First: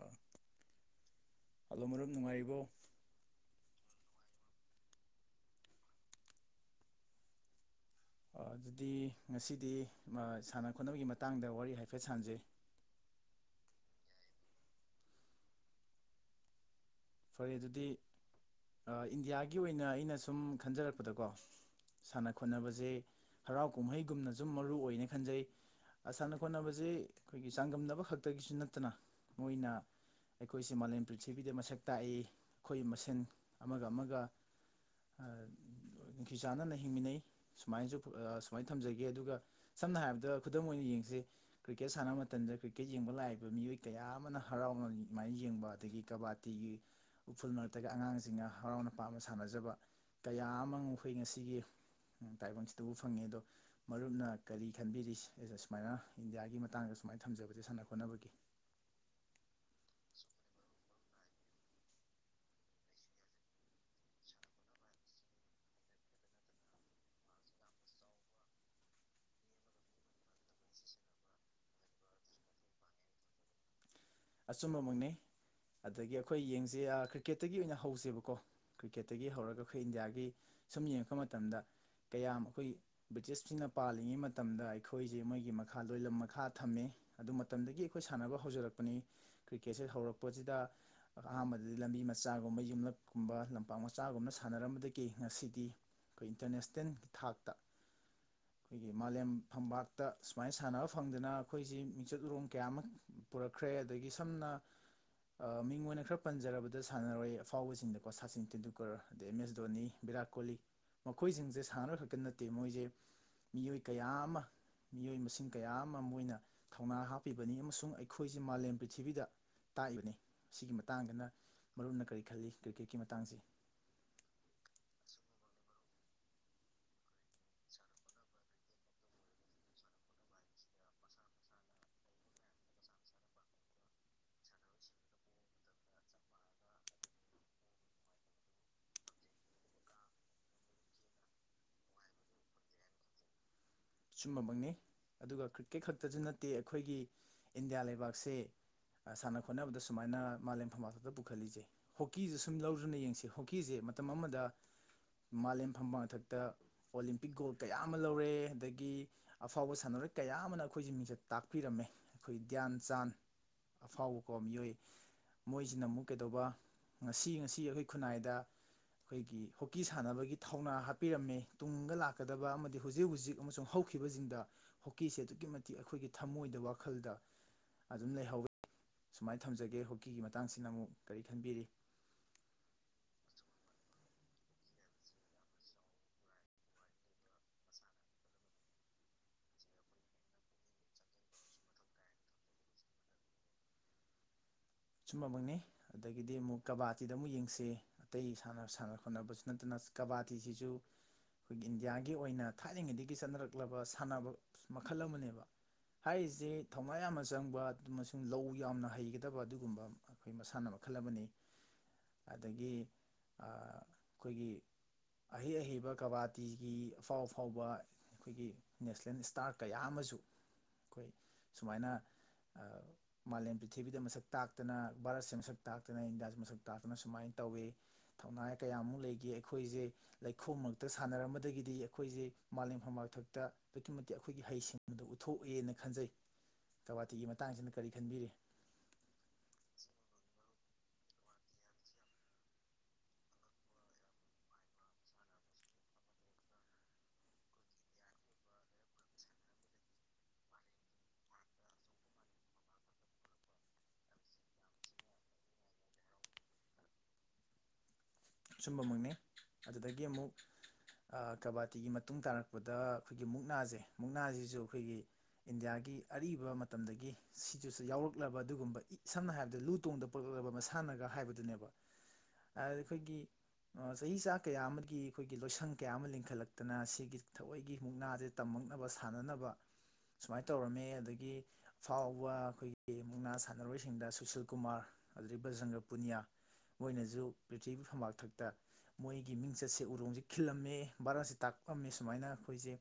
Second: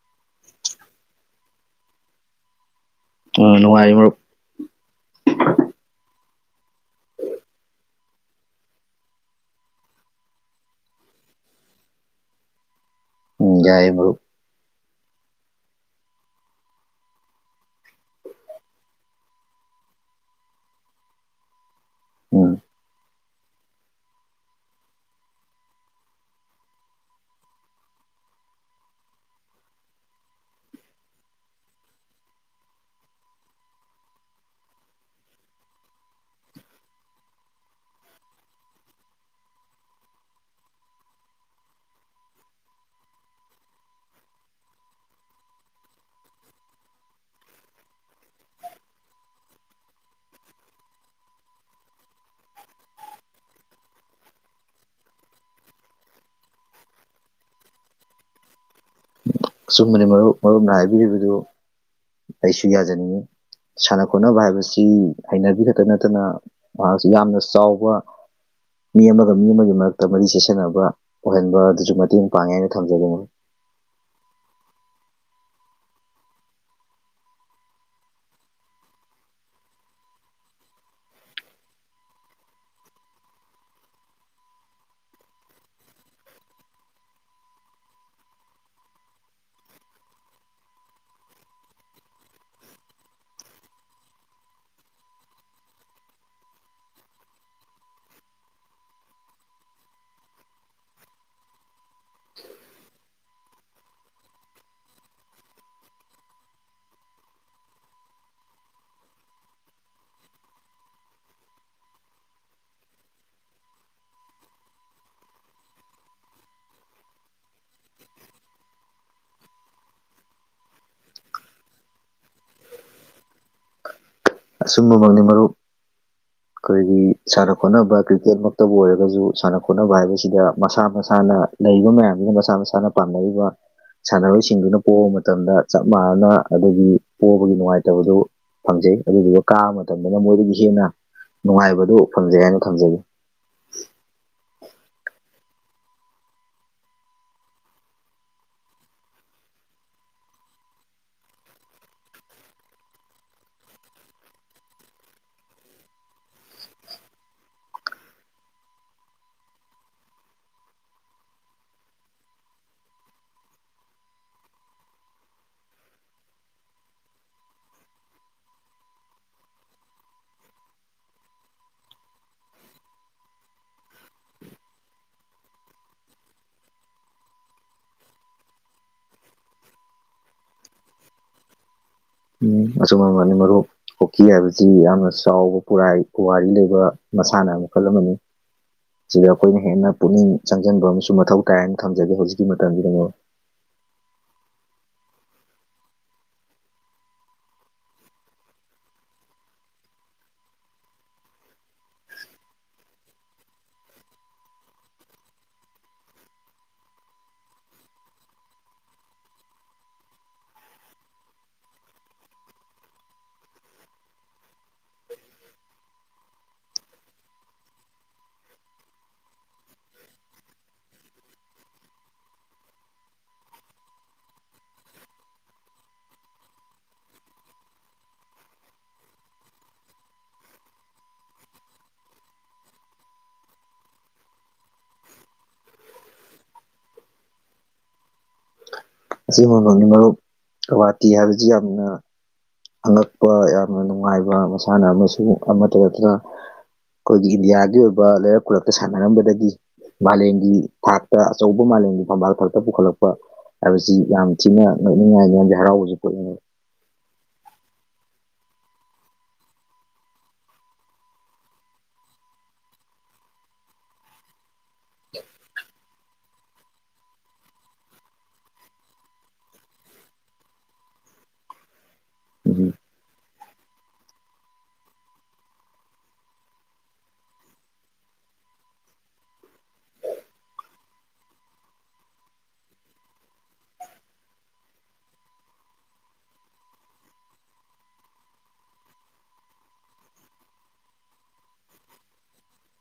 ꯑ ꯍꯂꯣ ꯃꯔꯨꯞ ꯅꯨꯡꯉꯥꯏꯔꯤꯕꯣ? ꯑ ꯅꯨꯡꯉꯥꯏꯔꯤ ꯃꯔꯨꯞ꯫ ꯑ ꯑꯗꯨꯗꯤ ꯉꯁꯤꯗꯤ ꯁꯥꯟꯅ ꯈꯣꯠꯅꯕꯒꯤ ꯃꯇꯥꯡꯗ ꯋꯥꯔꯤ ꯍꯥꯏꯐꯦꯠ ꯁꯥꯟꯖꯦ ꯑꯨꯝ ꯌꯥꯏꯌꯦ ꯃꯔꯨꯞ ꯐꯔꯦ ꯑꯗꯨꯗꯤ ꯑꯥ ꯏꯟꯗꯤꯌꯥꯒꯤ ꯑꯣꯏꯅ ꯑꯩꯅ ꯁꯨꯝ ꯈꯟꯖꯔꯛꯄꯗꯀꯣ ꯁꯥꯟꯅ ꯎꯝ ꯈꯣꯠꯅꯕꯖꯦ ꯍꯔꯥꯎ ꯀꯨꯝꯍꯩꯒꯨꯝꯅ ꯁꯨꯝ ꯃꯔꯨꯑꯣꯏꯅꯦ ꯈꯟꯖꯩ ꯑ ꯁꯥꯟꯅ ꯈꯣꯠꯅꯕꯁꯦ ꯑꯩꯈꯣꯏꯒꯤ ꯆꯥꯡꯗꯝꯅꯕ ꯈꯛꯇꯒꯤꯁꯨ ꯅꯠꯇꯅ ꯃꯣꯏꯅ ꯑꯩꯈꯣꯏꯁꯦ ꯃꯥꯂꯦꯝ ꯄ꯭ꯔꯤꯊꯤꯕꯤꯗ ꯃꯁꯛ ꯇꯥꯛꯏ ꯑꯩꯈꯣꯏ ꯃꯁꯦꯟ ꯑꯃꯒ ꯑꯃꯒ ꯅꯨꯡꯁꯤ ꯆꯥꯟꯅꯅ ꯍꯤꯡꯃꯤꯟꯅꯩ ꯁꯨꯃꯥꯏꯁꯨ ꯑ ꯁꯨꯃꯥꯏꯅ ꯊꯝꯖꯒꯦ ꯑꯗꯨꯒ ꯁꯝꯅ ꯍꯥꯏꯔꯕꯗ ꯈꯨꯗꯝ ꯑꯣꯏꯅ ꯌꯦꯡꯁꯤ ꯀ꯭ꯔꯤꯀꯦꯠ ꯁꯥꯟꯅ ꯃꯇꯝꯗ ꯀ꯭ꯔꯤꯀꯦꯠ ꯌꯦꯡꯕ ꯂꯥꯏꯏꯕ ꯃꯤꯑꯣꯏ ꯀꯌꯥ ꯑꯃꯅ ꯍꯔꯥꯎꯅ ꯑꯃꯥꯏꯅ ꯌꯦꯡꯕ ꯑꯗꯒꯤ ꯀꯕꯥꯠ ꯇꯤꯒꯤ ꯎꯐꯨꯜ ꯃꯔꯛꯇꯒ ꯑꯉꯥꯡꯁꯤꯡꯅ ꯍꯔꯥꯎꯅ ꯄꯥꯝꯅ ꯁꯥꯟꯅꯖꯕ ꯀꯌꯥ ꯑꯃ ꯉꯣꯑꯈꯣꯏ ꯉꯁꯤꯒꯤ ꯇꯥꯏꯕꯪꯁꯤꯗꯕꯨ ꯐꯪꯉꯦ꯫ ꯑꯗꯣ ꯃꯔꯨꯞꯅ ꯀꯔꯤ ꯈꯟꯕꯤꯔꯤ ꯁꯨꯃꯥꯏꯅ ꯏꯟꯗꯤꯌꯥꯒꯤ ꯃꯇꯥꯡꯗ ꯁꯨꯃꯥꯏꯅ ꯊꯝꯖꯕꯁꯦ ꯁꯥꯟꯅ ꯈꯣꯠꯅꯕꯒꯤ ꯑꯆꯨꯝꯕꯅꯤ ꯃꯔꯨꯞ ꯃꯔꯨꯞꯅ ꯍꯥꯏꯕꯤꯔꯤꯕꯗꯨ ꯑꯩꯁꯨ ꯌꯥꯖꯅꯤꯡꯉꯤ ꯁꯥꯟꯅ ꯈꯣꯠꯅꯕ ꯍꯥꯏꯕꯁꯤ ꯍꯩꯅꯕꯤ ꯈꯛꯇꯥ ꯅꯠꯇꯅ ꯃꯍꯥꯛꯁꯤ ꯌꯥꯝꯅ ꯆꯥꯎꯕ ꯃꯤ ꯑꯃꯒ ꯃꯤ ꯑꯃꯒꯤ ꯃꯔꯛꯇ ꯃꯔꯤ ꯆꯦꯁꯟꯅꯕ ꯑꯣꯏꯍꯟꯕ ꯑꯗꯨꯁꯨ ꯃꯇꯦꯡ ꯄꯥꯡꯉꯦ ꯍꯥꯏꯅ ꯊꯝꯖꯅꯤꯡꯉꯤ꯫ ꯑꯆꯨꯝꯕꯃꯛꯅꯤ ꯑꯗꯒꯤ ꯑꯩꯈꯣꯏ ꯌꯦꯡꯁꯦ ꯑ ꯀ꯭ꯔꯤꯛꯀꯦꯠꯇꯒꯤ ꯑꯣꯏꯅ ꯍꯧꯁꯦꯕꯀꯣ ꯀ꯭ꯔꯤꯛꯀꯦꯠꯇꯒꯤ ꯍꯧꯔꯒ ꯑꯩꯈꯣꯏ ꯏꯟꯗꯤꯌꯥꯒꯤ ꯁꯨꯝ ꯌꯦꯡꯉꯛꯄ ꯃꯇꯝꯗ ꯀꯌꯥꯝ ꯑꯩꯈꯣꯏ ꯕ꯭ꯔꯤꯇꯤꯁꯐꯤꯡꯅ ꯄꯥꯜꯂꯤꯉꯩ ꯃꯇꯝꯗ ꯑꯩꯈꯣꯏꯒꯤ ꯃꯣꯏꯒꯤ ꯃꯈꯥ ꯂꯣꯏꯂꯝ ꯃꯈꯥ ꯊꯝꯃꯦ ꯑꯗꯨ ꯃꯇꯝꯗꯒꯤ ꯑꯩꯈꯣꯏ ꯁꯥꯟꯅꯕ ꯍꯧꯖꯔꯛꯄꯅꯤ꯫ ꯀ꯭ꯔꯤꯀꯦꯠꯁꯦ ꯍꯧꯔꯛꯄꯁꯤꯗ ꯑꯍꯥꯟꯕꯗꯗꯤ ꯂꯝꯕꯤ ꯃꯆꯥꯒꯨꯝꯕ ꯌꯨꯝꯂꯛꯀꯨꯝꯕ ꯂꯝꯄꯥꯛ ꯃꯆꯥꯒꯨꯝꯅ ꯁꯥꯟꯅꯔꯝꯕꯗꯒꯤ ꯉꯁꯤꯗꯤ ꯑꯩꯈꯣꯏ ꯏꯟꯇꯔꯅꯦꯁꯅꯦꯜꯒꯤ ꯊꯥꯛꯇ ꯑꯩꯈꯣꯏꯒꯤ ꯃꯥꯂꯦꯝ ꯐꯝꯕꯥꯛꯇ ꯁꯨꯃꯥꯏꯅ ꯁꯥꯟꯅꯕ ꯐꯪꯗꯅ ꯑꯩꯈꯣꯏꯁꯤ ꯃꯤꯡꯆꯠ ꯎꯨꯔꯣꯡ ꯀꯌꯥ ꯑꯃ ꯄꯨꯔꯛꯈ꯭ꯔꯦ꯫ ꯑꯗꯒꯤ ꯁꯝꯅ ꯃꯤꯡ ꯑꯣꯏꯅ ꯈꯔ ꯄꯟꯖꯔꯕꯗ ꯁꯥꯟꯅꯔꯣꯏ ꯑꯐꯥꯎꯕꯁꯤꯡꯗꯀꯣ ꯁꯥꯆꯤꯟ ꯇꯦꯟꯗꯨꯜꯀꯔ ꯑꯗꯩ ꯑꯦꯝ ꯑꯦꯁ ꯗꯣꯅꯤ ꯕꯤꯔꯥꯠ ꯀꯣꯂꯤ ꯃꯈꯣꯏꯁꯤꯡꯁꯦ ꯁꯥꯟꯅꯔꯣꯏ ꯈꯛꯇ ꯅꯠꯇꯦ ꯃꯣꯏꯁꯦ ꯃꯤꯑꯣꯏ ꯀꯌꯥ ꯑꯃ ꯃꯤꯑꯣꯏ ꯃꯁꯤꯡ ꯀꯌꯥ ꯑꯃ ꯃꯣꯏꯅ ꯊꯧꯅꯥ ꯍꯥꯞꯄꯤꯕꯅꯤ ꯑꯃꯁꯨꯡ ꯑꯩꯈꯣꯏꯁꯦ ꯃꯥꯂꯦꯝ ꯄ꯭ꯔꯤꯊꯤꯕꯤꯗ ꯇꯥꯛꯏꯕꯅꯤ ꯁꯤꯒꯤ ꯃꯇꯥꯡꯗꯅ ꯃꯔꯨꯞꯅ ꯀꯔꯤ ꯈꯜꯂꯤ ꯀ꯭ꯔꯤꯛꯀꯦꯠꯀꯤ ꯃꯇꯥꯡꯁꯤ ꯑꯆꯨꯝꯕꯃꯛꯅꯤ ꯃꯔꯨꯞ ꯑꯩꯈꯣꯏꯒꯤ ꯁꯥꯟꯅ ꯈꯣꯠꯅꯕ ꯀ꯭ꯔꯤꯛꯀꯦꯠꯃꯛꯇꯕꯨ ꯑꯣꯏꯔꯒꯁꯨ ꯁꯥꯟꯅ ꯈꯣꯠꯅꯕ ꯍꯥꯏꯕꯁꯤꯗ ꯃꯁꯥ ꯃꯁꯥꯅ ꯂꯩꯔꯤꯕ ꯃꯌꯥꯝꯁꯤꯅ ꯃꯁꯥ ꯃꯁꯥꯅ ꯄꯥꯝꯅꯔꯤꯕ ꯁꯥꯟꯅꯔꯣꯏꯁꯤꯡꯗꯨꯅ ꯄꯣꯕ ꯃꯇꯝꯗ ꯆꯞ ꯃꯥꯟꯅꯅ ꯑꯗꯒꯤ ꯄꯣꯕꯒꯤ ꯅꯨꯡꯉꯥꯏꯇꯕꯗꯨ ꯐꯪꯖꯩ꯫ ꯑꯗꯨꯗꯨꯒ ꯀꯥꯕ ꯃꯇꯝꯗꯅ ꯃꯣꯏꯗꯒꯤ ꯍꯦꯟꯅ ꯅꯨꯡꯉꯥꯏꯕꯗꯣ ꯐꯪꯖꯩ ꯍꯥꯏꯅ ꯊꯝꯖꯒꯦ꯫ ꯁꯨꯝꯕꯃꯛꯅꯤ ꯑꯗꯨꯒ ꯀ꯭ꯔꯤꯛꯀꯦꯠ ꯈꯛꯇꯁꯨ ꯅꯠꯇꯦ ꯑꯩꯈꯣꯏꯒꯤ ꯏꯟꯗꯤꯌꯥ ꯂꯩꯕꯥꯛꯁꯦ ꯁꯥꯟꯅ ꯈꯣꯠꯅꯕꯗ ꯁꯨꯃꯥꯏꯅ ꯃꯥꯂꯦꯝ ꯐꯝꯕꯥꯜꯊꯛꯇ ꯄꯨꯈꯠꯂꯤꯁꯦ꯫ꯍꯣꯛꯀꯤꯁꯨ ꯁꯨꯝ ꯂꯧꯗꯅ ꯌꯦꯡꯁꯤ ꯍꯣꯛꯀꯤꯁꯦ ꯃꯇꯝ ꯑꯃꯗ ꯃꯥꯂꯦꯝ ꯐꯝꯕꯥꯜꯊꯛꯇ ꯑꯣꯂꯦꯝꯄꯤꯛ ꯒꯣꯜ ꯀꯌꯥ ꯑꯃ ꯂꯧꯔꯦ ꯑꯗꯒꯤ ꯒꯤ ꯑꯐꯥꯎꯕ ꯁꯥꯟꯅꯔꯣꯏ ꯀꯌꯥ ꯑꯃꯅ ꯑꯩꯈꯣꯏꯖꯤ ꯃꯤꯡꯆꯠ ꯇꯥꯛꯄꯤꯔꯝꯃꯦ ꯑꯩꯈꯣꯏ ꯒ꯭ꯌꯥꯟ ꯆꯥꯟ ꯑꯐꯥꯎꯕꯀꯣ ꯃꯤꯑꯣꯏ ꯃꯣꯏꯁꯤꯅ ꯑꯃꯨꯛ ꯀꯩꯗꯧꯕ ꯉꯁꯤ ꯉꯁꯤ ꯑꯩꯈꯣꯏ ꯈꯨꯟꯅꯥꯏꯗ ꯑꯩꯈꯣꯏꯒꯤ ꯍꯣꯛꯀꯤ ꯁꯥꯟꯅꯕꯒꯤ ꯊꯧꯅꯥ ꯍꯥꯞꯄꯤꯔꯝꯃꯦ ꯇꯨꯡꯗ ꯂꯥꯛꯀꯗꯕ ꯑꯃꯗꯤ ꯍꯧꯖꯤꯛ ꯍꯧꯖꯤꯛ ꯑꯃꯁꯨꯡ ꯍꯧꯈꯤꯕꯁꯤꯡꯗ ꯍꯣꯛꯀꯤꯁꯦ ꯑꯗꯨꯛꯀꯤ ꯃꯇꯤꯛ ꯑꯩꯈꯣꯏꯒꯤ ꯊꯃꯣꯏꯗ ꯋꯥꯈꯜꯗ ꯑꯗꯨꯝ ꯂꯩꯍꯧꯋꯤ ꯁꯨꯃꯥꯏꯅ ꯊꯝꯖꯒꯦ ꯍꯣꯛꯀꯤꯒꯤ ꯃꯇꯥꯡꯁꯤꯅ ꯑꯃꯨꯛ ꯀꯔꯤ ꯈꯟꯕꯤꯔꯤ꯫ ꯎ ꯑꯆꯨꯝꯕꯃꯕꯅꯤ ꯃꯔꯨꯞ ꯍꯣꯛꯀꯤ ꯍꯥꯏꯕꯁꯤ ꯌꯥꯝꯅ ꯆꯥꯎꯕ ꯄꯨꯔꯥꯏ ꯄꯨꯋꯥꯔꯤ ꯂꯩꯕ ꯃꯁꯥꯟꯅ ꯃꯈꯜ ꯑꯃꯅꯤ ꯁꯤꯗ ꯑꯩꯈꯣꯏꯅ ꯍꯦꯟꯅ ꯄꯨꯛꯅꯤꯡ ꯆꯪꯖꯟꯕ ꯑꯃꯁꯨ ꯃꯊꯧ ꯇꯥꯏꯅ ꯊꯝꯖꯒꯦ ꯍꯧꯖꯤꯛꯀꯤ ꯃꯇꯝꯁꯤꯗ ꯑꯃ ꯁꯨꯝꯕꯃꯛꯅꯤ ꯑꯗꯒꯤꯗꯤ ꯑꯃꯨꯛ ꯀꯕꯥꯇꯤꯗ ꯑꯃꯨꯛ ꯌꯦꯡꯁꯦ ꯑꯇꯩ ꯁꯥꯟꯅ ꯁꯥꯟꯅ ꯈꯣꯠꯅꯕꯁꯨ ꯅꯠꯇꯅ ꯀꯕꯥꯇꯤꯁꯤꯁꯨ ꯑꯩꯈꯣꯏꯒꯤ ꯏꯟꯗꯤꯌꯥꯒꯤ ꯑꯣꯏꯅ ꯊꯥꯏꯅꯉꯩꯗꯒꯤ ꯆꯠꯅꯔꯛꯂꯕ ꯁꯥꯟꯅꯕ ꯃꯈꯜ ꯑꯃꯅꯦꯕ ꯍꯥꯏꯔꯤꯖꯦ ꯊꯧꯅꯥ ꯌꯥꯝꯅ ꯆꯪꯕ ꯑꯃꯁꯨꯡ ꯂꯧ ꯌꯥꯝꯅ ꯍꯩꯒꯗꯕ ꯑꯗꯨꯒꯨꯝ ꯒꯨꯝꯕ ꯑꯈꯣꯏ ꯃꯁꯥꯟꯅ ꯃꯈꯜ ꯑꯃꯅꯤ꯫ꯑꯗꯒꯤ ꯑꯥ ꯑꯩꯈꯣꯏꯒꯤ ꯑꯍꯩ ꯑꯍꯩꯕ ꯀꯕꯥꯇꯤꯒꯤ ꯑꯐꯥꯎ ꯑꯐꯥꯎꯕ ꯑꯩꯈꯣꯏꯒꯤ ꯅꯦꯁꯅꯦꯜ ꯏꯁꯇꯥꯔ ꯀꯌꯥ ꯑꯃꯁꯨ ꯑꯩꯈꯣꯏ ꯁꯨꯃꯥꯏꯅ ꯑ ꯃꯥꯂꯦꯝ ꯄ꯭ꯔꯤꯊꯤꯕꯤꯗ ꯃꯁꯛ ꯇꯥꯛꯇꯅ ꯚꯥꯔꯠꯁꯦ ꯃꯁꯛ ꯇꯥꯛꯇꯅ ꯏꯟꯗꯤꯌꯥꯁꯦ ꯃꯁꯛ ꯇꯥꯛꯇꯅ ꯁꯨꯃꯥꯏꯅ ꯇꯧꯋꯦ ꯊꯧꯅꯥꯏ ꯀꯌꯥꯃꯨ ꯂꯩꯒꯤ ꯑꯩꯈꯣꯏꯁꯦ ꯂꯩꯈꯣꯝ ꯃꯔꯛꯇ ꯁꯥꯟꯅꯔꯝꯕꯗꯒꯤꯗꯤ ꯑꯩꯈꯣꯏꯁꯦ ꯃꯥꯂꯦꯝ ꯐꯝꯕꯥꯛꯇꯛꯇ ꯑꯗꯨꯛꯀꯤ ꯃꯇꯤꯛ ꯑꯩꯈꯣꯏꯒꯤ ꯍꯩꯁꯤꯡꯕꯗꯨ ꯎꯠꯊꯣꯛꯑꯦꯅ ꯈꯟꯖꯩ ꯀꯕꯥꯇꯤꯒꯤ ꯃꯇꯥꯡꯁꯤꯅ ꯀꯔꯤ ꯈꯟꯕꯤꯔꯤ ꯑꯁꯦꯕꯃꯛꯅꯤ ꯃꯔꯨꯞ ꯒꯧꯍꯥꯇꯤ ꯍꯥꯏꯕꯁꯤ ꯌꯥꯝꯅ ꯑꯉꯛꯄ ꯌꯥꯝꯅ ꯅꯨꯡꯉꯥꯏꯕ ꯃꯁꯥꯟꯅ ꯑꯃꯁꯨ ꯑꯃꯠꯇ ꯑꯣꯏꯗꯨꯅ ꯑꯩꯈꯣꯏꯒꯤ ꯏꯟꯗꯤꯌꯥꯒꯤ ꯑꯣꯏꯕ ꯂꯩꯔꯛ ꯈꯨꯂꯛꯇ ꯁꯥꯟꯅꯔꯝꯕꯗꯒꯤ ꯃꯥꯂꯦꯝꯒꯤ ꯊꯥꯛꯇ ꯑꯆꯧꯕ ꯃꯥꯂꯦꯝꯒꯤ ꯐꯝꯕꯥꯜ ꯈꯛꯇ ꯄꯨꯈꯠꯂꯛꯄ ꯍꯥꯏꯕꯁꯤ ꯌꯥꯝ ꯊꯤꯅ ꯅꯣꯛꯅꯤꯡꯉꯥꯏꯅꯤꯌꯥꯝ ꯍꯔꯥꯎꯕꯁꯨ ꯄꯨꯣꯛꯅꯤꯡꯏ ꯁꯨꯝꯕꯃꯛꯅꯤ ꯑꯗꯨꯗꯒꯤ ꯑꯃꯨꯛ ꯑ ꯀꯕꯥꯇꯤꯒꯤ ꯃꯇꯨꯡ ꯇꯥꯔꯛꯄꯗ ꯑꯩꯈꯣꯏꯒꯤ ꯃꯨꯛꯅꯥꯁꯦ ꯃꯨꯛꯅꯥꯁꯤꯁꯨ ꯑꯩꯈꯣꯏꯒꯤ ꯏꯟꯗꯤꯌꯥꯒꯤ ꯑꯔꯤꯕ ꯃꯇꯝꯗꯒꯤ ꯁꯤꯖꯁꯨ ꯌꯥꯎꯔꯛꯂꯕ ꯑꯗꯨꯒꯨꯝꯕ ꯁꯝꯅ ꯍꯥꯏꯔꯕꯗ ꯂꯨ ꯇꯣꯡꯗ ꯄꯛꯂꯛꯂꯕ ꯃꯁꯥꯟꯅꯒ ꯍꯥꯏꯕꯗꯨꯅꯦꯕ ꯑꯥ ꯎꯝ ꯑꯩꯈꯣꯏꯒꯤ ꯆꯍꯤꯆꯥ ꯀꯌꯥ ꯑꯃꯒꯤ ꯑꯩꯈꯣꯏꯒꯤ ꯂꯣꯏꯁꯪ ꯀꯌꯥ ꯑꯃ ꯂꯤꯡꯈꯠꯂꯛꯇꯅ ꯁꯤꯒꯤ ꯊꯑꯣꯏꯒꯤ ꯃꯨꯛꯅꯥꯁꯦ ꯇꯝꯃꯛꯅꯕ ꯁꯥꯟꯅꯅꯕ ꯁꯨꯃꯥꯏꯅ ꯇꯧꯔꯝꯃꯦ ꯑꯗꯒꯤ ꯑꯐꯥꯎꯕ ꯑꯩꯈꯣꯏꯒꯤ ꯃꯨꯛꯅꯥ ꯁꯥꯟꯅꯔꯣꯏꯁꯤꯡꯗ ꯁꯨꯁꯤꯜ ꯀꯨꯃꯥꯔ ꯑꯗꯨꯗꯒꯤ ꯕꯖꯖꯟꯒ꯭ꯔ ꯄꯨꯅꯤꯌꯥ ꯃꯣꯏꯅꯁꯨ ꯄ꯭ꯔꯤꯊꯤꯕꯤ ꯐꯝꯕꯥꯛꯊꯛ ꯇ ꯃꯣꯏꯒꯤ ꯃꯤꯡꯆꯠꯁꯦ ꯎꯔꯣꯡꯁꯦ ꯈꯤꯜꯂꯝꯃꯦ ꯚꯥꯔꯠꯁꯦ ꯇꯥꯛꯑꯝꯃꯦ ꯁꯨꯃꯥꯏꯅ ꯑꯩꯈꯣꯏꯁꯦ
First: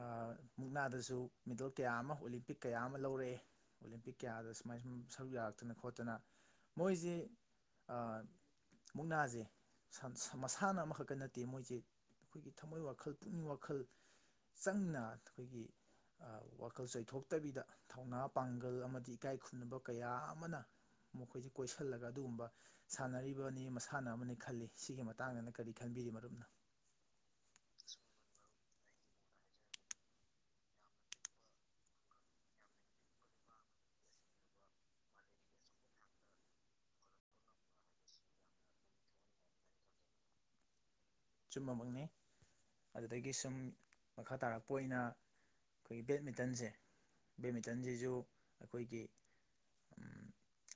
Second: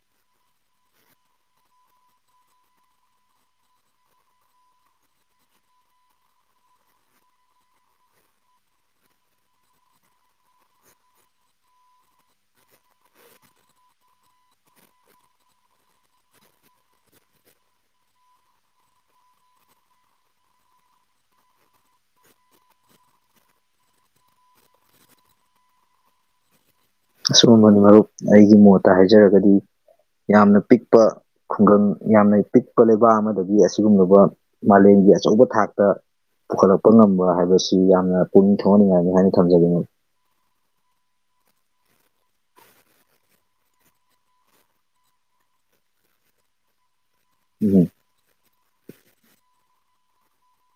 ꯑꯥ ꯃꯨꯛꯅꯥꯗꯁꯨ ꯃꯦꯗꯜ ꯀꯌꯥ ꯑꯃ ꯑꯣꯂꯦꯝꯄꯤꯛ ꯀꯌꯥ ꯑꯃ ꯂꯧꯔꯛꯑꯦ ꯑꯣꯂꯦꯝꯄꯤꯛ ꯀꯌꯥꯗ ꯁꯨꯃꯥꯏ ꯁꯨꯝ ꯁꯔꯨꯛ ꯌꯥꯔꯛꯇꯅ ꯈꯣꯠꯇꯅ ꯃꯣꯏꯁꯦ ꯑꯥ ꯃꯨꯛꯅꯥꯁꯦ ꯃꯁꯥꯟꯅ ꯑꯃꯈꯛꯇ ꯅꯠꯇꯦ ꯃꯣꯏꯁꯦ ꯑꯩꯈꯣꯏꯒꯤ ꯊꯝꯃꯣꯏ ꯋꯥꯈꯜ ꯄꯨꯛꯅꯤꯡ ꯋꯥꯈꯜ ꯆꯪꯅ ꯑꯩꯈꯣꯏꯒꯤ ꯋꯥꯈꯜ ꯆꯣꯏꯊꯣꯛꯇꯕꯤꯗ ꯊꯧꯅꯥ ꯄꯥꯡꯒꯜ ꯑꯃꯗꯤ ꯏꯀꯥꯏ ꯈꯨꯝꯅꯕ ꯀꯌꯥ ꯑꯃꯅ ꯃꯈꯣꯏꯁꯦ ꯀꯣꯏꯁꯤꯜꯂꯒ ꯑꯗꯨꯒꯨꯝꯕ ꯁꯥꯟꯅꯔꯤꯕꯅꯤ ꯃꯁꯥꯟꯅ ꯑꯃꯅꯤ ꯈꯜꯂꯤ ꯁꯤꯒꯤ ꯃꯇꯥꯡꯗꯅ ꯀꯔꯤ ꯈꯟꯕꯤꯔꯤ ꯃꯔꯨꯞꯅ ꯑꯁꯨꯝꯕꯅꯤ ꯃꯔꯨꯞ ꯑꯩꯒꯤ ꯃꯣꯠꯇ ꯍꯥꯏꯖꯔꯒꯗꯤ ꯌꯥꯝꯅ ꯄꯤꯛꯄ ꯈꯨꯡꯒꯪ ꯌꯥꯝꯅ ꯄꯤꯛꯄ ꯂꯩꯕꯥꯛ ꯑꯃꯗꯒꯤ ꯑꯁꯤꯒꯨꯝꯂꯕ ꯃꯥꯂꯦꯝꯒꯤ ꯑꯆꯧꯕ ꯊꯥꯛꯇ ꯄꯨꯈꯠꯂꯛꯄ ꯉꯝꯕ ꯍꯥꯏꯕꯁꯤ ꯌꯥꯝꯅ ꯄꯨꯛꯅꯤꯡ ꯊꯧꯒꯠꯅꯤꯡꯉꯥꯏꯅꯤ ꯍꯥꯏꯅ ꯊꯝꯖꯅꯤꯡꯏ ꯆꯨꯝꯕꯃꯛꯅꯤ ꯑꯗꯨꯗꯒꯤ ꯁꯨꯝ ꯃꯈꯥ ꯇꯥꯔꯛꯄ ꯑꯣꯏꯅ ꯑꯩꯈꯣꯏꯒꯤ ꯕꯦꯠꯃꯤꯟꯇꯟꯁꯦ ꯎꯝ ꯕꯦꯃꯤꯇꯟꯖꯤꯁꯨꯨ ꯑꯩꯈꯣꯏꯒꯤ ꯎꯝ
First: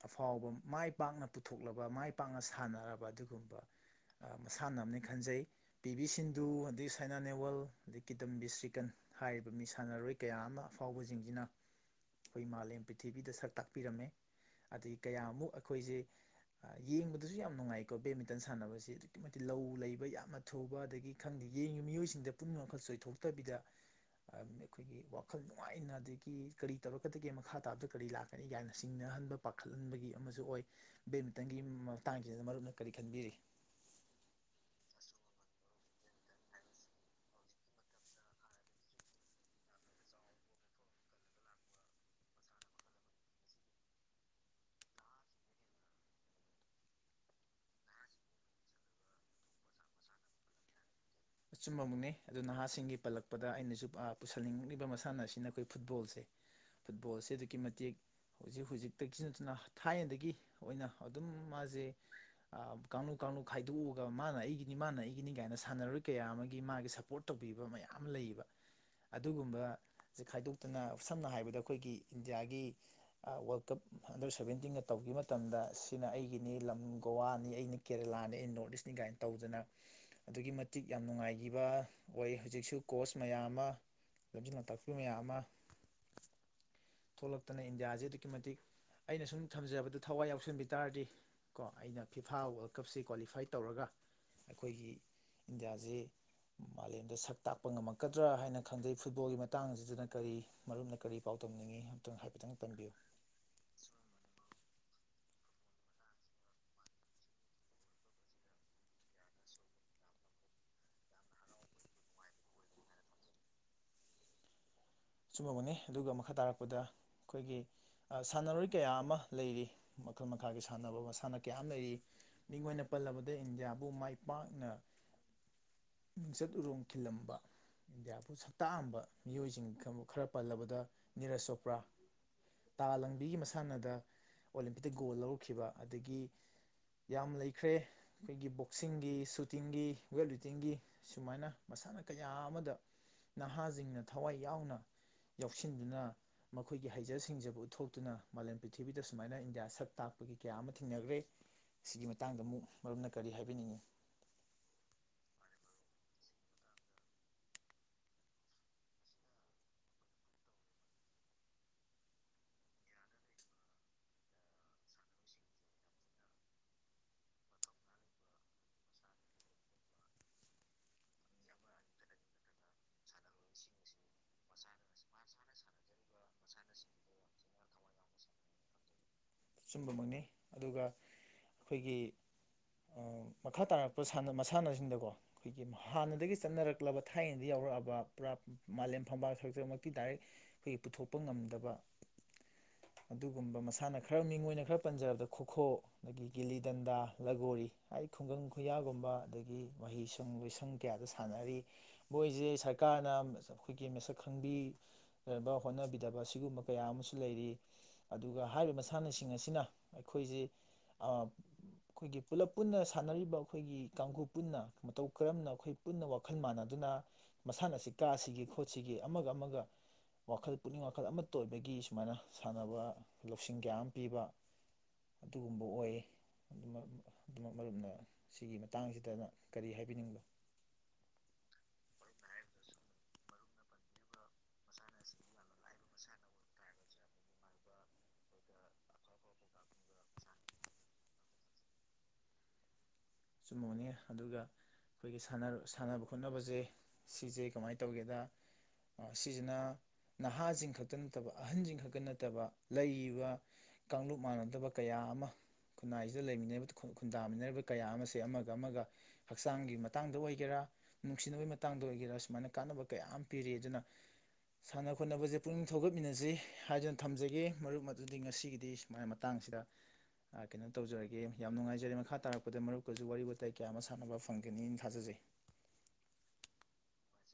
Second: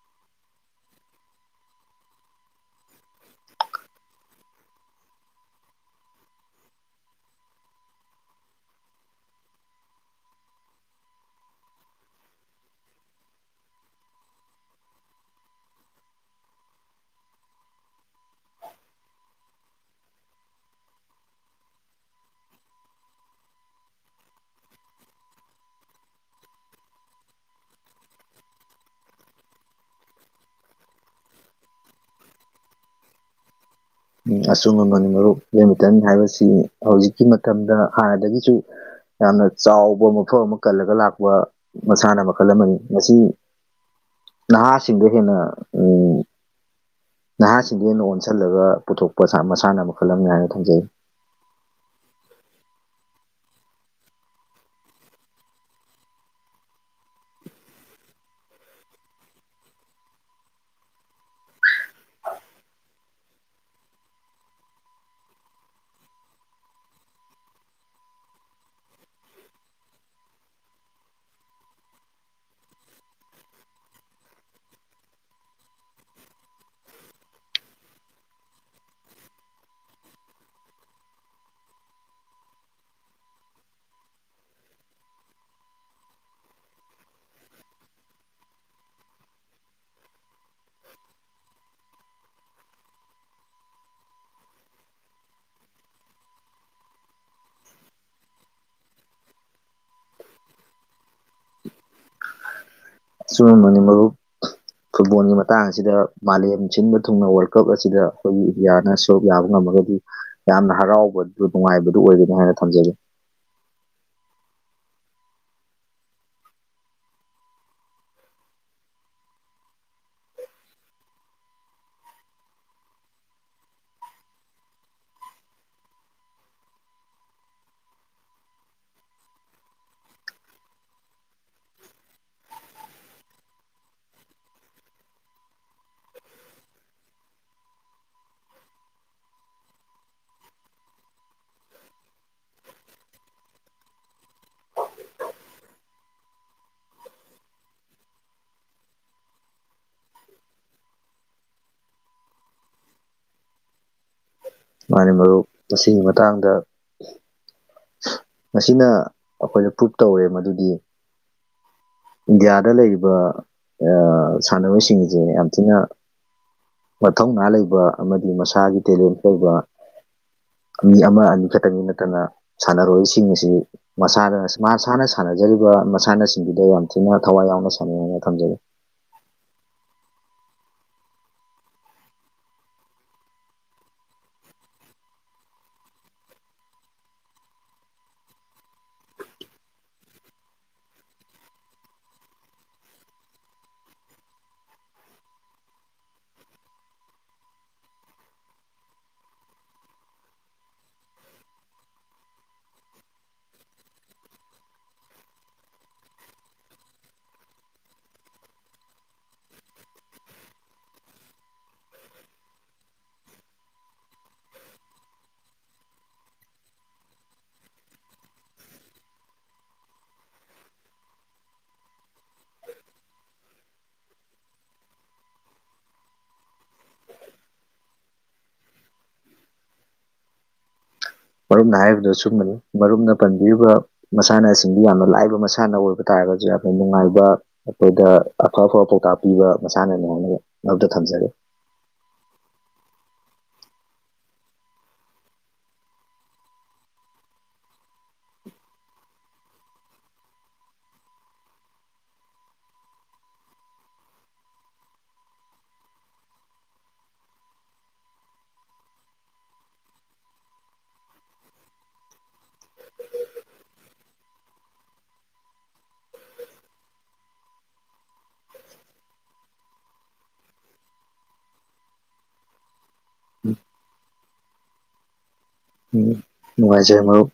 ꯑꯐꯥꯎꯕ ꯃꯥꯏ ꯄꯥꯛꯅ ꯄꯨꯊꯣꯛꯂꯕ ꯃꯥꯏ ꯄꯥꯛꯅ ꯁꯥꯟꯅꯔꯕ ꯑꯗꯨꯒꯨꯝꯂꯕ ꯃꯁꯥꯟꯅ ꯑꯃꯅꯤ ꯈꯟꯖꯩ ꯄꯤ ꯚꯕꯤ ꯁꯤꯟꯙꯨ ꯑꯗꯒꯤ ꯁꯥꯏꯅꯥ ꯅꯦꯋꯥꯜ ꯑꯗꯩ ꯀꯤꯇꯝ ꯕꯤ ꯁ꯭ꯔꯤꯀꯟ ꯍꯥꯏꯔꯤꯕ ꯃꯤ ꯁꯥꯟꯅꯔꯣꯏ ꯀꯌꯥ ꯑꯃ ꯑꯐꯥꯎꯕꯁꯤꯡꯁꯤꯅ ꯑꯩꯈꯣꯏ ꯃꯥꯂꯦꯝ ꯄ꯭ꯔꯤꯊꯤꯕꯤꯗ ꯁꯛ ꯇꯥꯛꯄꯤꯔꯝꯃꯦ ꯑꯗꯒꯤ ꯀꯌꯥꯃꯨꯛ ꯑꯩꯈꯣꯏꯁꯦ ꯌꯦꯡꯕꯗꯁꯨ ꯌꯥꯝ ꯅꯨꯡꯉꯥꯏꯀꯣ ꯕꯦꯠꯃꯤꯟꯇꯟ ꯁꯥꯟꯅꯕꯁꯤ ꯑꯗꯨꯛꯀꯤ ꯃꯇꯤꯛ ꯂꯧ ꯂꯩꯕ ꯌꯥꯝꯅ ꯊꯨꯕ ꯑꯗꯒꯤ ꯈꯪꯗꯦ ꯌꯦꯡꯉꯤꯕ ꯃꯤꯑꯣꯏꯁꯤꯡꯗ ꯄꯨꯅꯤꯡ ꯋꯥꯈꯜ ꯆꯣꯏꯊꯣꯛꯇꯕꯤꯗ ꯑꯩꯈꯣꯏꯒꯤ ꯋꯥꯈꯜ ꯅꯨꯡꯉꯥꯏꯅ ꯑꯗꯒꯤ ꯀꯔꯤ ꯇꯧꯔꯛꯀꯗꯒꯦ ꯃꯈꯥ ꯇꯥꯕꯗ ꯀꯔꯤ ꯂꯥꯛꯀꯅꯤ ꯌꯥꯝꯅ ꯁꯤꯡꯅꯍꯟꯕ ꯄꯥꯈꯠꯍꯟꯕꯒꯤ ꯑꯃꯁꯨ ꯑꯣꯏ ꯕꯦꯠꯃꯤꯟꯇꯟꯒꯤ ꯃꯇꯥꯡꯁꯤꯗ ꯃꯔꯨꯞꯅ ꯀꯔꯤ ꯈꯟꯕꯤꯔꯤ ꯎ ꯑꯆꯨꯝ ꯉ ꯉꯅꯤ ꯃꯔꯨꯞ ꯕꯦꯠꯃꯤꯇꯟ ꯍꯥꯏꯕꯁꯤ ꯍꯧꯖꯤꯛꯀꯤ ꯃꯇꯝꯗ ꯍꯥꯟꯅꯗꯒꯤꯁꯨ ꯌꯥꯝꯅ ꯆꯥꯎꯕ ꯃꯐꯝ ꯑꯃ ꯀꯜꯂꯒ ꯂꯥꯛꯄ ꯃꯁꯥꯟꯅ ꯃꯈꯜ ꯑꯃꯅꯤ ꯃꯁꯤ ꯅꯍꯥꯁꯤꯡꯗ ꯍꯦꯟꯅ ꯅꯍꯥꯁꯤꯡꯗ ꯍꯦꯟꯅ ꯑꯣꯟꯁꯤꯜꯂꯒ ꯄꯨꯊꯣꯛ ꯃꯁꯥ ꯃꯁꯥꯟꯅ ꯃꯈꯜꯂꯝꯅꯤ ꯍꯥꯏꯅ ꯊꯝꯖꯩ ꯑꯆꯨꯝꯕ ꯃꯛꯅꯦ ꯑꯗꯨ ꯅꯍꯥꯁꯤꯡꯒꯤ ꯄꯜꯂꯛꯄꯗ ꯑꯩꯅꯁꯨ ꯄꯨꯁꯟꯅꯤꯡꯉꯛꯂꯤꯕ ꯃꯁꯥꯟꯅ ꯑꯁꯤꯅ ꯑꯩꯈꯣꯏ ꯐꯨꯠꯕꯣꯜꯁꯦ ꯐꯨꯠꯕꯣꯜꯁꯦ ꯑꯗꯨꯛꯀꯤ ꯃꯇꯤꯛ ꯍꯧꯖꯤꯛ ꯍꯧꯖꯤꯛꯇꯒꯤ ꯅꯠꯇꯅ ꯊꯥꯏꯅꯗꯒꯤ ꯑꯣꯏꯅ ꯑꯗꯨꯝ ꯃꯥꯁꯦ ꯀꯥꯡꯂꯨꯞ ꯀꯥꯡꯂꯨꯞ ꯈꯥꯏꯗꯣꯛꯎꯑꯒ ꯃꯥꯅ ꯑꯩꯒꯤꯅꯤ ꯃꯥꯅ ꯑꯩꯒꯤꯅꯤ ꯀꯥꯏꯅ ꯁꯥꯟꯅꯔꯣꯏ ꯀꯌꯥ ꯑꯃꯒꯤ ꯃꯥꯒꯤ ꯁꯞꯄꯣꯔꯠ ꯇꯧꯕꯤꯕ ꯃꯌꯥꯝ ꯑꯃ ꯂꯩꯌꯦꯕ ꯑꯗꯨꯒꯨꯝꯕ ꯁꯦ ꯈꯥꯏꯗꯣꯛꯇꯅ ꯁꯝꯅ ꯍꯥꯏꯔꯕꯗ ꯑꯩꯈꯣꯏꯒꯤ ꯏꯟꯗꯤꯌꯥꯒꯤ ꯋꯥꯔꯜ ꯀꯞ ꯑꯟꯗꯔ ꯁꯕꯦꯟꯇꯤꯟꯒ ꯇꯧꯈꯤꯕ ꯃꯇꯝꯗ ꯁꯤꯅ ꯑꯩꯒꯤꯅꯤ ꯂꯝ ꯒꯣꯋꯥꯅꯤ ꯑꯩꯅ ꯀꯦꯔꯦꯂꯥꯅꯤ ꯑꯩꯅ ꯅꯣꯔꯠ ꯏꯁꯅꯤ ꯀꯥꯏꯅ ꯇꯧꯗꯅ ꯑꯗꯨꯒꯤ ꯃꯇꯤꯛ ꯌꯥꯝ ꯅꯨꯡꯉꯥꯏꯈꯤꯕ ꯑꯣꯏ ꯍꯧꯖꯤꯛꯁꯨ ꯀꯣꯁ ꯃꯌꯥꯝ ꯑꯃ ꯂꯝꯖꯤꯡ ꯇꯥꯛꯄꯤ ꯃꯌꯥꯝ ꯑꯃ ꯊꯣꯛꯂꯛꯇꯅ ꯏꯟꯗꯤꯌꯥꯁꯦ ꯑꯗꯨꯛꯀꯤ ꯃꯇꯤꯛ ꯑꯩꯅ ꯁꯨꯝ ꯊꯝꯖꯕꯗ ꯊꯋꯥꯏ ꯌꯥꯎꯁꯟꯕꯤ ꯇꯥꯔꯗꯤ ꯀꯣ ꯑꯩꯅ ꯐꯤꯐꯥ ꯋꯥꯔꯜ ꯀꯞꯁꯤ ꯀ꯭ꯋꯥꯂꯤꯐꯥꯏ ꯇꯧꯔꯒ ꯑꯩꯈꯣꯏꯒꯤ ꯏꯟꯗꯤꯌꯥꯁꯦ ꯃꯥꯂꯦꯝꯗ ꯁꯛ ꯇꯥꯛꯄ ꯉꯝꯃꯛꯀꯗ꯭ꯔꯥ ꯍꯥꯏꯅ ꯈꯟꯖꯩ ꯐꯨꯠꯕꯣꯜꯒꯤ ꯃꯇꯥꯡꯁꯤꯗꯅ ꯀꯔꯤ ꯃꯔꯨꯝꯅ ꯀꯔꯤ ꯄꯥꯎ ꯇꯝꯅꯤꯡꯉꯤ ꯇꯪ ꯍꯥꯏꯐꯦꯠꯇꯪ ꯄꯟꯕꯤꯌꯨ ꯑꯆꯨꯝꯕꯅꯤ ꯃꯔꯨꯞ ꯐꯨꯠꯕꯣꯜꯒꯤ ꯃꯇꯥꯡ ꯑꯁꯤꯗ ꯃꯥꯂꯦꯝ ꯁꯤꯟꯕ ꯊꯨꯡꯅ ꯋꯥꯔꯜ ꯀꯞ ꯑꯁꯤꯗ ꯑꯩꯈꯣꯏꯒꯤ ꯏꯟꯗꯤꯌꯥꯅ ꯁꯔꯨꯛ ꯌꯥꯕ ꯉꯝꯃꯒꯗꯤ ꯌꯥꯝꯅ ꯍꯔꯥꯎꯕꯗꯨ ꯅꯨꯡꯉꯥꯏꯕꯗꯨ ꯑꯣꯏꯒꯅꯤ ꯍꯥꯏꯅ ꯊꯝꯖꯒꯦ ꯆꯨꯝꯕꯃꯛꯅꯤ ꯑꯗꯨꯒ ꯃꯈꯥ ꯇꯥꯔꯛꯄꯗ ꯑꯩꯈꯣꯏꯒꯤ ꯁꯥꯟꯅꯔꯣꯏ ꯀꯌꯥ ꯑꯃ ꯂꯩꯔꯤ ꯃꯈꯜ ꯃꯈꯥꯒꯤ ꯁꯥꯟꯅꯕ ꯃꯁꯥꯟꯅ ꯀꯌꯥ ꯑꯃ ꯂꯩꯔꯤ ꯃꯤꯡ ꯑꯣꯏꯅ ꯄꯜꯂꯕꯗ ꯏꯟꯗꯤꯌꯥꯕꯨ ꯃꯥꯏ ꯄꯥꯛꯅ ꯃꯤꯡꯆꯠ ꯎꯔꯣꯡ ꯈꯤꯜꯂꯝꯕ ꯏꯟꯗꯤꯌꯥꯕꯨ ꯁꯛꯇꯥꯛꯑꯝꯕ ꯃꯤꯑꯣꯏꯁꯤꯡ ꯈ ꯈꯔ ꯄꯜꯂꯕꯗ ꯅꯤꯔꯖ ꯆꯣꯄ꯭ꯔꯥ ꯇꯥ ꯂꯪꯕꯤꯒꯤ ꯃꯁꯥꯟꯅꯗ ꯑꯣꯂꯦꯝꯄꯤꯛꯇ ꯒꯣꯜ ꯂꯧꯔꯛꯈꯤꯕ ꯑꯗꯒꯤ ꯌꯥꯝ ꯂꯩꯈ꯭ꯔꯦ ꯑꯩꯈꯣꯏꯒꯤ ꯕꯣꯛꯁꯤꯡꯒꯤ ꯁꯨꯇꯤꯡꯒꯤ ꯋꯦꯠ ꯂꯤꯐꯇꯤꯡꯒꯤ ꯁꯨꯃꯥꯏꯅ ꯃꯁꯥꯟꯅ ꯀꯌꯥ ꯑꯃꯗ ꯅꯍꯥꯁꯤꯡꯅ ꯊꯋꯥꯏ ꯌꯥꯎꯅ ꯌꯥꯎꯁꯤꯟꯗꯨꯅ ꯃꯈꯣꯏꯒꯤ ꯍꯩꯖ ꯁꯤꯡꯖꯕꯨ ꯎꯠꯊꯣꯛꯇꯨꯅ ꯃꯥꯂꯦꯝ ꯄ꯭ꯔꯤꯊꯤꯕꯤꯗ ꯁꯨꯃꯥꯏꯅ ꯏꯟꯗꯤꯌꯥ ꯁꯛ ꯇꯥꯛꯄꯒꯤ ꯀꯌꯥ ꯑꯃ ꯊꯦꯡꯅꯈ꯭ꯔꯦ ꯁꯤꯒꯤ ꯃꯇꯥꯡꯗ ꯑꯃꯨꯛ ꯃꯔꯨꯞꯅ ꯀꯔꯤ ꯍꯥꯏꯕꯤꯅꯤꯡꯉꯤ ꯃꯥꯅꯦ ꯃꯔꯨꯞ ꯃꯁꯤꯒꯤ ꯃꯇꯥꯡꯗ ꯃꯁꯤꯅ ꯑꯩꯈꯣꯏꯅ ꯄ꯭ꯔꯨꯞ ꯇꯧꯋꯦ ꯃꯗꯨꯗꯤ ꯏꯟꯗꯤꯌꯥꯗ ꯂꯩꯔꯤꯕ ꯁꯥꯟꯅꯔꯣꯏ ꯁꯤꯡꯁꯦ ꯌꯥꯝ ꯊꯤꯅ ꯃꯊꯧꯅꯥ ꯂꯩꯕ ꯑꯃꯗꯤ ꯃꯁꯥꯒꯤ ꯇꯦꯂꯦꯟ ꯂꯩꯕ ꯃꯤ ꯑꯃ ꯑꯅꯤ ꯈꯛꯇꯪꯒꯤ ꯅꯠꯇꯅ ꯁꯥꯟꯅꯔꯣꯏꯁꯤꯡ ꯁꯤ ꯃꯁꯥꯅ ꯃꯁꯥꯅ ꯁꯥꯟꯅꯖꯔꯤꯕ ꯃꯁꯥꯟꯅꯁꯤꯡꯗꯨꯗ ꯌꯥꯝ ꯊꯤꯅ ꯊꯋꯥꯏ ꯌꯥꯎꯅ ꯁꯥꯟꯅꯩ ꯍꯥꯏꯅ ꯊꯝꯖꯒꯦ ꯕꯃꯛꯅꯤ ꯑꯗꯨꯒ ꯑꯩꯈꯣꯏꯒꯤ ꯃꯈꯥ ꯇꯥꯔꯛꯄ ꯃꯁꯥꯟꯅꯁꯤꯡꯗꯀꯣ ꯑꯩꯈꯣꯏꯒꯤ ꯍꯥꯟꯅꯗꯒꯤ ꯆꯠꯅꯔꯛꯂꯕ ꯊꯥꯏꯅꯗꯒꯤ ꯌꯥꯎꯔꯛꯂꯕ ꯄꯨꯔꯥ ꯃꯥꯂꯦꯝ ꯐꯝꯕꯥꯜ ꯊꯛꯇ ꯃꯛꯇꯤ ꯗꯥꯏꯔꯦꯛ ꯑꯩꯈꯣꯏꯒꯤ ꯄꯨꯊꯣꯛꯄ ꯉꯝꯗꯕ ꯑꯗꯨꯒꯨꯝꯕ ꯃꯁꯥꯟꯅ ꯈꯔ ꯃꯤꯡ ꯑꯣꯏꯅ ꯈꯔ ꯄꯟꯖꯔꯕꯗ ꯈꯣꯈꯣ ꯗꯒꯤ ꯒꯤꯂꯤ ꯗꯟꯗꯥ ꯂꯒꯣꯔꯤ ꯍꯥꯏ ꯈꯨꯡꯒꯪ ꯈꯨꯌꯥꯒꯨꯝꯕ ꯑꯗꯒꯤ ꯃꯍꯩꯁꯪ ꯂꯣꯏꯁꯪ ꯀꯌꯥꯗ ꯁꯥꯟꯅꯔꯤ ꯃꯣꯏꯁꯦ ꯁꯔꯀꯥꯔꯅ ꯑꯩꯈꯣꯏꯒꯤ ꯃꯁꯛ ꯈꯪꯕꯤꯅꯕ ꯍꯣꯠꯅꯕꯤꯗꯕ ꯁꯤꯒꯨꯝꯕ ꯀꯌꯥ ꯑꯃꯁꯨ ꯂꯩꯔꯤ ꯑꯗꯨꯒ ꯍꯥꯏꯔꯤꯕ ꯃꯁ ꯃꯁꯥꯟꯅꯁꯤꯡ ꯑꯁꯤꯅ ꯑꯩꯈꯣꯏꯁꯤ ꯑꯩꯈꯣꯏꯒꯤ ꯄꯨꯂꯞ ꯄꯨꯟꯅ ꯁꯥꯟꯅꯔꯤꯕ ꯑꯩꯈꯣꯏꯒꯤ ꯀꯥꯡꯕꯨ ꯄꯨꯟꯅ ꯃꯇꯧ ꯀꯔꯝꯅ ꯑꯩꯈꯣꯏ ꯄꯨꯟꯅ ꯋꯥꯈꯜ ꯃꯥꯟꯅꯗꯨꯅ ꯃꯁꯥꯟꯅ ꯑꯁꯤ ꯀꯥꯁꯤꯒꯦ ꯈꯣꯠꯁꯤꯒꯦ ꯑꯃꯒ ꯑꯃꯒ ꯋꯥꯈꯜ ꯄꯨꯛꯅꯤꯡ ꯋꯥꯈꯜ ꯑꯃꯠꯇ ꯑꯣꯏꯕꯒꯤ ꯁꯨꯃꯥꯏꯅ ꯁꯥꯟꯅꯕ ꯂꯧꯁꯤ ꯁꯤꯡ ꯀꯌꯥ ꯑꯃ ꯄꯤꯕ ꯑꯗꯨꯒꯨꯝꯕ ꯑꯣꯏꯌꯦ ꯑꯗꯨꯃꯛ ꯃꯔꯨꯞꯅ ꯁꯤꯒꯤ ꯃꯇꯥꯡꯁꯤꯗꯅ ꯀꯔꯤ ꯍꯥꯏꯕꯤꯅꯤꯡꯕ ꯃꯔꯨꯞꯅ ꯍꯥꯏꯔꯤꯕꯗꯣ ꯑꯆꯨꯝꯕꯅꯤ ꯃꯔꯨꯞꯅ ꯄꯟꯕꯤꯔꯤꯕ ꯃꯁꯥꯟꯅꯁꯤꯡꯗꯤ ꯌꯥꯝꯅ ꯂꯥꯏꯕ ꯃꯁꯥꯟꯅ ꯑꯣꯏꯕ ꯇꯥꯔꯒꯁꯨ ꯌꯥꯝꯅ ꯅꯨꯡꯉꯥꯏꯕ ꯑꯩꯈꯣꯏꯗ ꯑꯐ ꯑꯐꯕ ꯄꯥꯎꯇꯥꯛ ꯄꯤꯕ ꯃꯁꯥꯟꯅꯅꯤ ꯍꯥꯏꯅ ꯊꯝꯖꯒꯦ ꯁꯨꯝꯕꯅꯤ ꯑꯗꯨꯒ ꯑꯩꯈꯣꯏꯒꯤ ꯁꯥꯟꯅꯕ ꯈꯣꯠꯅꯕꯁꯦ ꯁꯤꯁꯦ ꯀꯃꯥꯏꯅ ꯇꯧꯒꯦꯗ ꯁꯤꯁꯤꯅ ꯅꯍꯥꯁꯤꯡ ꯈꯛꯇ ꯅꯠꯇꯕ ꯑꯍꯟꯁꯤꯡ ꯈꯛꯇ ꯅꯠꯇꯕ ꯂꯩꯔꯤꯕ ꯀꯥꯡꯂꯨꯞ ꯃꯥꯟꯅꯗꯕ ꯀꯌꯥ ꯑꯃ ꯈꯨꯟꯅꯥꯏꯁꯤꯗ ꯂꯩꯃꯤꯟꯅꯔꯤꯕ ꯈꯨꯟꯗꯥꯃꯤꯟꯅꯔꯤꯕ ꯀꯌꯥ ꯑꯃ ꯁꯦ ꯑꯃꯒ ꯑꯃꯒ ꯍꯛꯆꯥꯡꯒꯤ ꯃꯇꯥꯡꯗ ꯑꯣꯏꯒꯦꯔꯥ ꯅꯨꯡꯁꯤꯅꯕꯒꯤ ꯃꯇꯥꯡꯗ ꯑꯣꯏꯒꯦꯔꯥ ꯁꯨꯃꯥꯏꯅ ꯀꯥꯟꯅꯕ ꯀꯌꯥ ꯑꯃ ꯄꯤꯔꯤ ꯑꯗꯨꯅ ꯁꯥꯟꯅ ꯈꯣꯠꯅꯕꯁꯦ ꯄꯨꯛꯅꯤꯡ ꯊꯧꯒꯠꯃꯤꯟꯅꯁꯤꯍꯥꯏꯗꯨꯅ ꯊꯝꯖꯒꯦ ꯃꯔꯨꯞ ꯑꯗꯨꯗꯤ ꯉꯁꯤꯒꯤꯗꯤ ꯁꯨꯃꯥꯏꯅ ꯃꯇꯥꯡꯁꯤꯗ ꯀꯩꯅꯣ ꯇꯧꯖꯔꯒꯦ ꯌꯥꯝ ꯅꯨꯡꯉꯥꯏꯖꯔꯦ ꯃꯈꯥ ꯇꯥꯔꯛꯄꯗ ꯃꯔꯨꯞ ꯑꯩꯈꯣꯏꯁꯨ ꯋꯥꯔꯤ ꯋꯥꯇꯥꯏ ꯀꯌꯥ ꯑꯃ ꯁꯥꯟꯅꯕ ꯐꯪꯒꯅꯤꯅ ꯊꯥꯖꯖꯩ ꯎꯝ ꯅꯨꯡꯉꯥꯏꯖꯔꯦ ꯃꯔꯨꯞ